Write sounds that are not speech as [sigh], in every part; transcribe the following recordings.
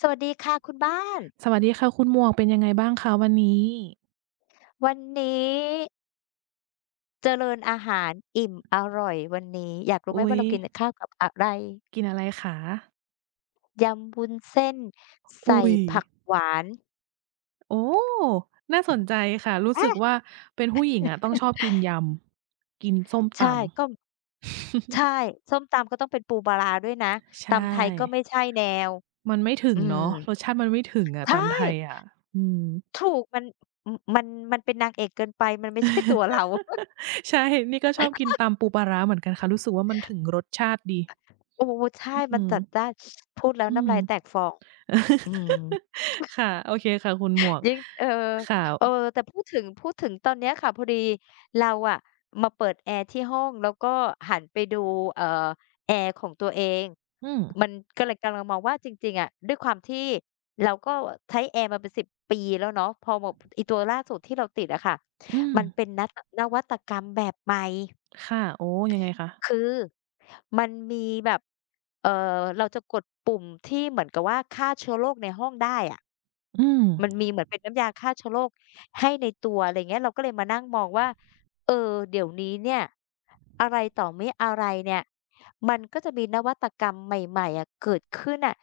สวัสดีค่ะคุณบ้าน สวัสดีค่ะคุณหมวก เป็นยังไงบ้างคะวันนี้? วันนี้ เจริญอาหาร อิ่มอร่อย วันนี้อยากรู้อไุหม๊ว่าย! เรากินข้าวกับอะไร? กินอะไรคะ? ยำวุ้นเส้น ใสอุ่๊ย ผักหวาน โอ้! น่าสนใจค่ะ รู้อสา ึกว่าเป็นผู้หญิงอะ ต้องชอบกิน[chuckles] ยำ กินส้มใชต่ ำ ก็ ใช[chuckles] ่ ส้มตำก็ต้องเป็นปูปลาร้าด้วยนะ ใชตำไทยก็่ ไม่ใช่แนว มันไม่ถึอืงเนม าะ รสชาติมันไม่ถึงอใะ ชต่ ำไทยอะ อืม ถูก มัน ม มัน มันเป็นนางเอกเกินไป มันไม่ ใช่ ตัวเรา [chuckles] [chuckles] ใช่ นี่ก็ชอบกิน[laughs] ตำปูปลาร้าเหมือนกันค่ะ รู้สึกว่ามันถึงรสชาติดี โอ้ ใช่ อ อมืันม จัดจ้าน [sniffs] พูดแล้วอืน้ำม ลายแตกฟอง อืม [chuckles] [chuckles] ค่ะ โอเคค่ะ คุณหมวก ยิ่ง เออ ค่เออ ะ แต่พูดถึง พูดถึงตอนนี้ค่ะ พอดีเราอะ มาเปิดแอร์ที่ห้อง แล้วก็หันไปดู เอ่อ แอร์ของตัวเอง อืม มันก็เลย กำลังมองว่าจริง ๆ อะ ด้วยความที่เราก็ใช้แอร์มาเป็น 10 ปีแล้วเนาะ พอแบบอีตัวล่าสุดที่เราติดอะค่ะ อืมันม เป็นนัต อ นวัตกรรมแบบใหม่ ค่ะ โอ้ ยังไงคะ? คือมันมีแบบ เอ่อ เราจะกดปุ่มที่เหมือนกับว่า ฆ่าเชื้อโรคในห้องได้อะ อืม มันมีเหมือนเป็นน้ำยาฆ่าเชื้อโรคให้ใน ตัว อะไรเงี้ย เราก็เลยมานั่งมองว่า เออ เดี๋ยวนี้เนี่ย อะไรต่อมิอะไรเนี่ย มันก็จะมีนวัตกรรมใหม่ ๆ อะเกิดขึ้นน่ะ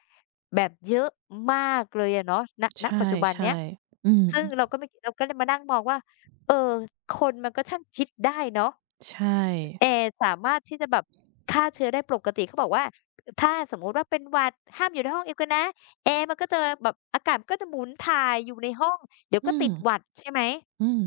แบบเยอะมากเลยอะเนาะ ณ ใชณ ปัจจุบันเน่ ี้ย ๆ อือซึ่ฮงึ เราก็ไม่ เราก็เลยมานั่งมองว่า เออ คนมันก็ช่างคิดได้เนาะ ใช่ แอร์สามารถที่จะแบบฆ่าเชื้อได้ ปกติเขาบอกว่า ถ้าสมมุติว่าเป็นหวัด ห้ามอยู่ในห้องเดียวกันนะ แอร์มันก็จะแววแบบ อากาศมันก็จะหมุนถ่ายอยู่ในห้อง เดี๋ยวอืก็ตม ิดหวัด ใช่ไหม? อืม